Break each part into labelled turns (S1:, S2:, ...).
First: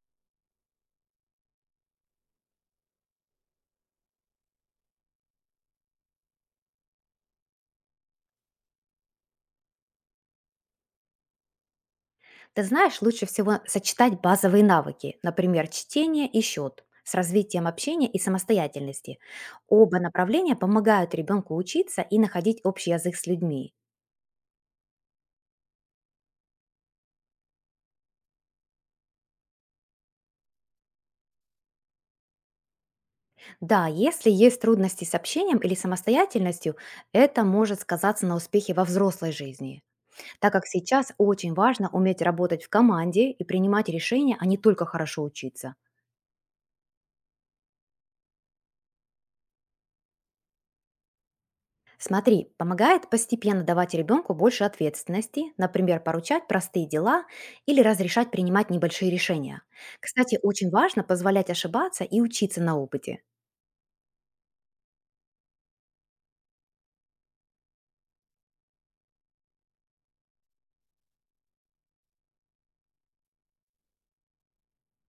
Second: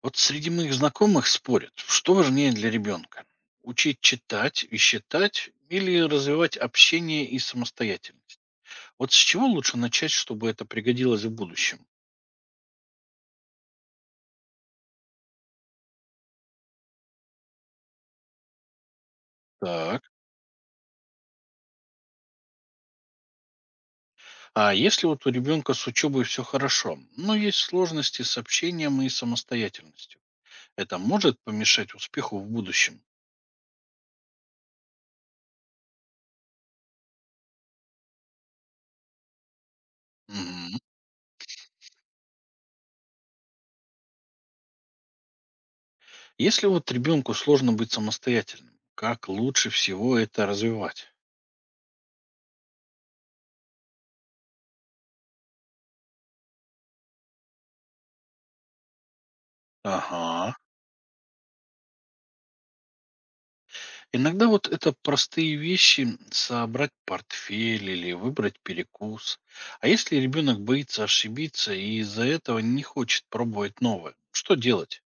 S1: Вот среди моих знакомых спорят, что важнее для ребенка. Учить читать и считать или развивать общение и самостоятельность. Вот с чего лучше начать, чтобы это пригодилось в будущем?
S2: Ты знаешь, лучше всего сочетать базовые навыки, например, чтение и счет, с развитием общения и самостоятельности. Оба
S1: Так,
S2: направления помогают ребенку учиться и находить общий язык с людьми.
S1: а если вот у ребенка с учебой все хорошо, но есть сложности с общением и самостоятельностью, это может помешать успеху в будущем?
S2: Да, если есть трудности с общением или самостоятельностью, это может сказаться на успехе во взрослой жизни, так как
S1: Мгм.
S2: сейчас очень важно уметь работать в команде и принимать решения, а не только хорошо учиться.
S1: Если вот ребенку сложно быть самостоятельным, как лучше всего это развивать?
S2: Смотри, помогает постепенно давать ребенку больше ответственности, например, поручать простые дела или разрешать принимать небольшие решения. Кстати,
S1: Ага.
S2: очень важно позволять ошибаться и учиться на опыте.
S1: Иногда вот это простые вещи, собрать портфель или выбрать перекус. А если ребенок боится ошибиться и из-за этого не хочет пробовать новое, что делать?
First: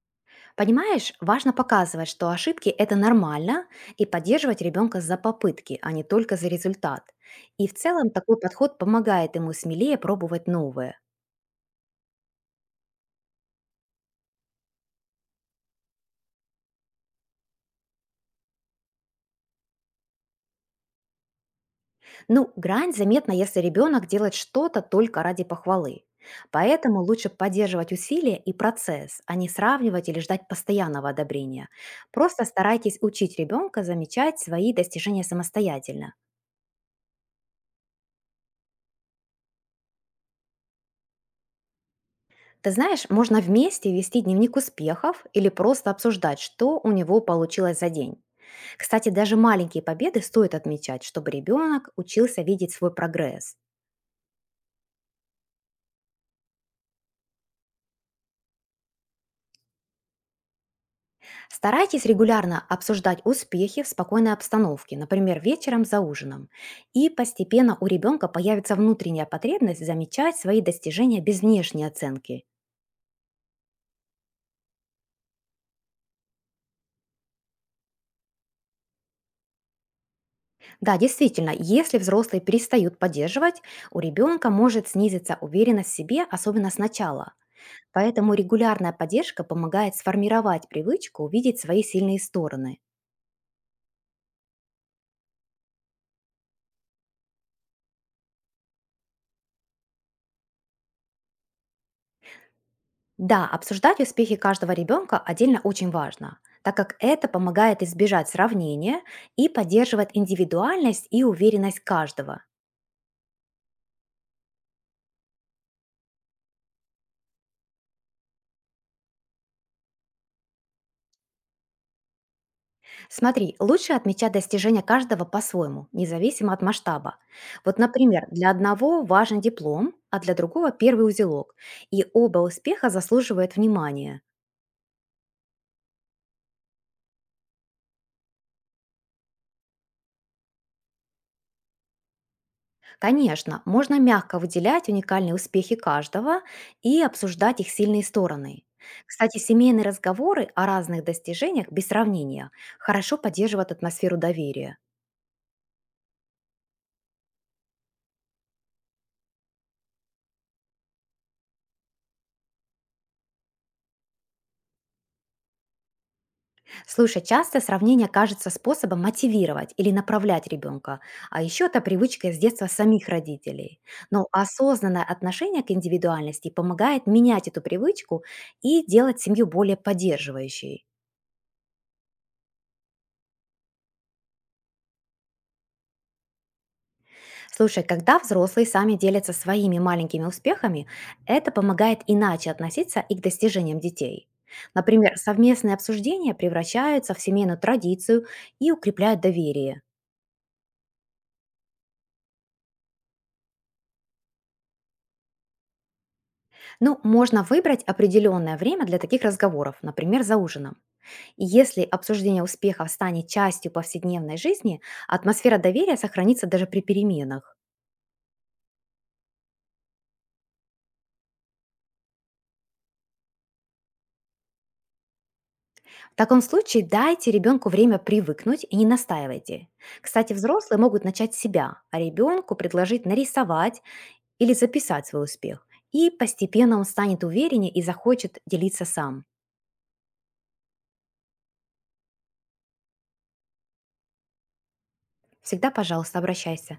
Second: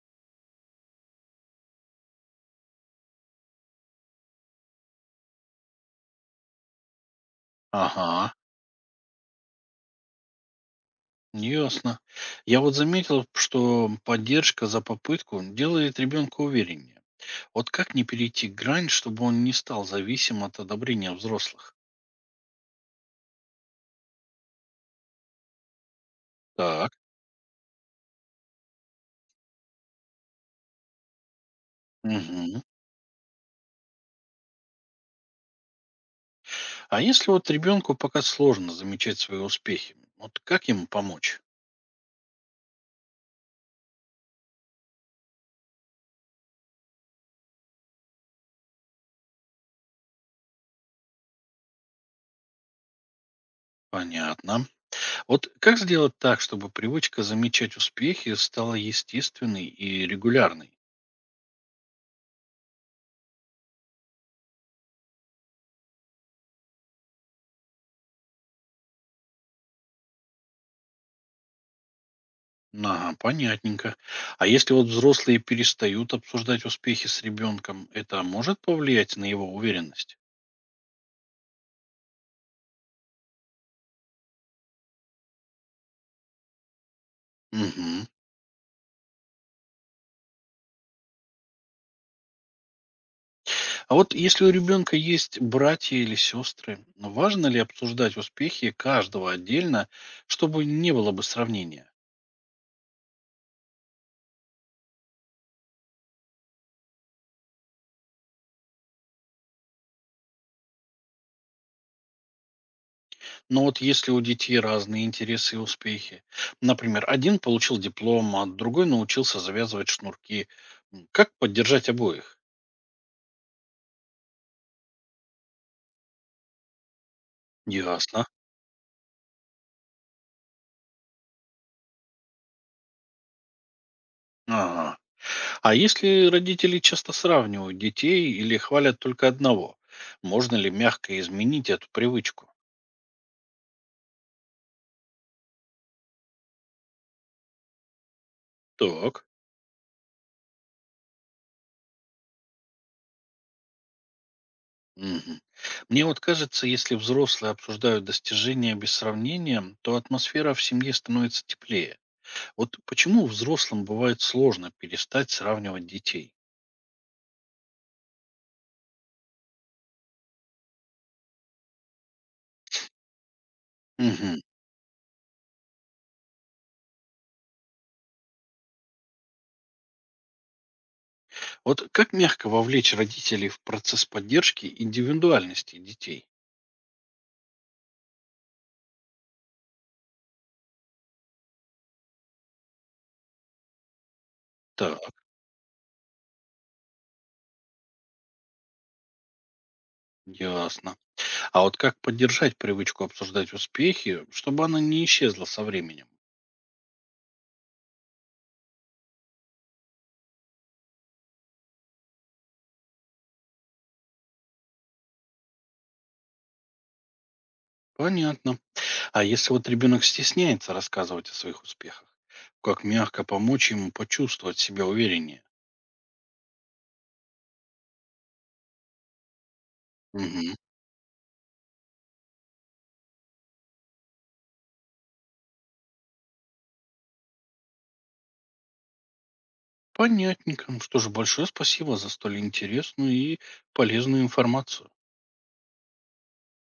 S2: Понимаешь, важно показывать, что ошибки – это нормально, и поддерживать ребенка за попытки, а не только за результат. И в целом
S1: Ага,
S2: такой подход помогает ему смелее пробовать новое.
S1: ясно. Я вот заметил, что поддержка за попытку делает ребенка увереннее. Вот как не перейти грань, чтобы он не стал зависим от одобрения взрослых?
S2: Ну, грань заметна, если ребенок делает что-то только ради похвалы.
S1: Так.
S2: Поэтому лучше поддерживать усилия и процесс, а не сравнивать или ждать постоянного одобрения. Просто
S1: Мгм.
S2: старайтесь учить ребенка замечать свои достижения самостоятельно.
S1: А если вот ребенку пока сложно замечать свои успехи, вот как ему помочь?
S2: Ты знаешь, можно вместе вести дневник успехов или просто обсуждать, что у него получилось за день. Кстати, даже маленькие победы стоит отмечать, чтобы ребенок учился видеть свой прогресс.
S1: Понятно. Вот как сделать так, чтобы привычка замечать успехи стала естественной и регулярной?
S2: Старайтесь регулярно обсуждать успехи в спокойной обстановке, например, вечером за ужином. И постепенно у ребенка появится внутренняя потребность замечать свои достижения без внешней оценки.
S1: Ага, понятненько. А если вот взрослые перестают обсуждать успехи с ребенком, это может повлиять на его уверенность?
S2: Да, действительно, если взрослые перестают поддерживать, у ребенка может снизиться уверенность в себе, особенно сначала.
S1: Мгм.
S2: Поэтому регулярная поддержка помогает сформировать привычку увидеть свои сильные стороны.
S1: А вот если у ребенка есть братья или сестры, важно ли обсуждать успехи каждого отдельно, чтобы не было бы сравнения?
S2: Да, обсуждать успехи каждого ребенка отдельно очень важно, так как это помогает избежать сравнения и поддерживает индивидуальность и уверенность каждого.
S1: Но вот если у детей разные интересы и успехи, например, один получил диплом, а другой научился завязывать шнурки, как поддержать обоих?
S2: Смотри, лучше отмечать достижения каждого по-своему, независимо от масштаба. Вот,
S1: Ясно.
S2: например, для одного важен диплом, а для другого первый узелок, и оба успеха заслуживают внимания.
S1: Ага. А если родители часто сравнивают детей или хвалят только одного, можно ли мягко изменить эту привычку?
S2: Конечно, можно мягко выделять уникальные успехи каждого и обсуждать их сильные стороны.
S1: Так.
S2: Кстати, семейные разговоры о разных достижениях без сравнения хорошо поддерживают атмосферу доверия.
S1: Мгм. Мне вот кажется, если взрослые обсуждают достижения без сравнения, то атмосфера в семье становится теплее. Вот почему взрослым бывает сложно перестать сравнивать детей?
S2: Слушай, часто сравнение кажется способом мотивировать или направлять ребенка, а еще это привычка с детства самих родителей. Но
S1: Мгм.
S2: осознанное отношение к индивидуальности помогает менять эту привычку и делать семью более поддерживающей.
S1: Вот как мягко вовлечь родителей в процесс поддержки индивидуальности детей?
S2: Слушай, когда взрослые сами делятся своими маленькими успехами, это помогает иначе относиться и к достижениям детей.
S1: Так,
S2: Например, совместные обсуждения превращаются в семейную традицию и укрепляют доверие.
S1: ясно. А вот как поддержать привычку обсуждать успехи, чтобы она не исчезла со временем?
S2: Ну, можно выбрать определенное время для таких разговоров, например, за ужином. И если обсуждение успехов станет частью повседневной жизни, атмосфера доверия сохранится даже при переменах.
S1: Понятно. А если вот ребенок стесняется рассказывать о своих успехах, как мягко помочь ему почувствовать себя увереннее?
S2: В таком случае дайте ребенку время привыкнуть и не настаивайте. Кстати,
S1: Мгм.
S2: взрослые могут начать с себя, а ребенку предложить нарисовать или записать свой успех. И постепенно он станет увереннее и захочет делиться сам.
S1: Понятненько. Ну что же, большое спасибо за столь интересную и полезную информацию.
S2: Всегда, пожалуйста, обращайся.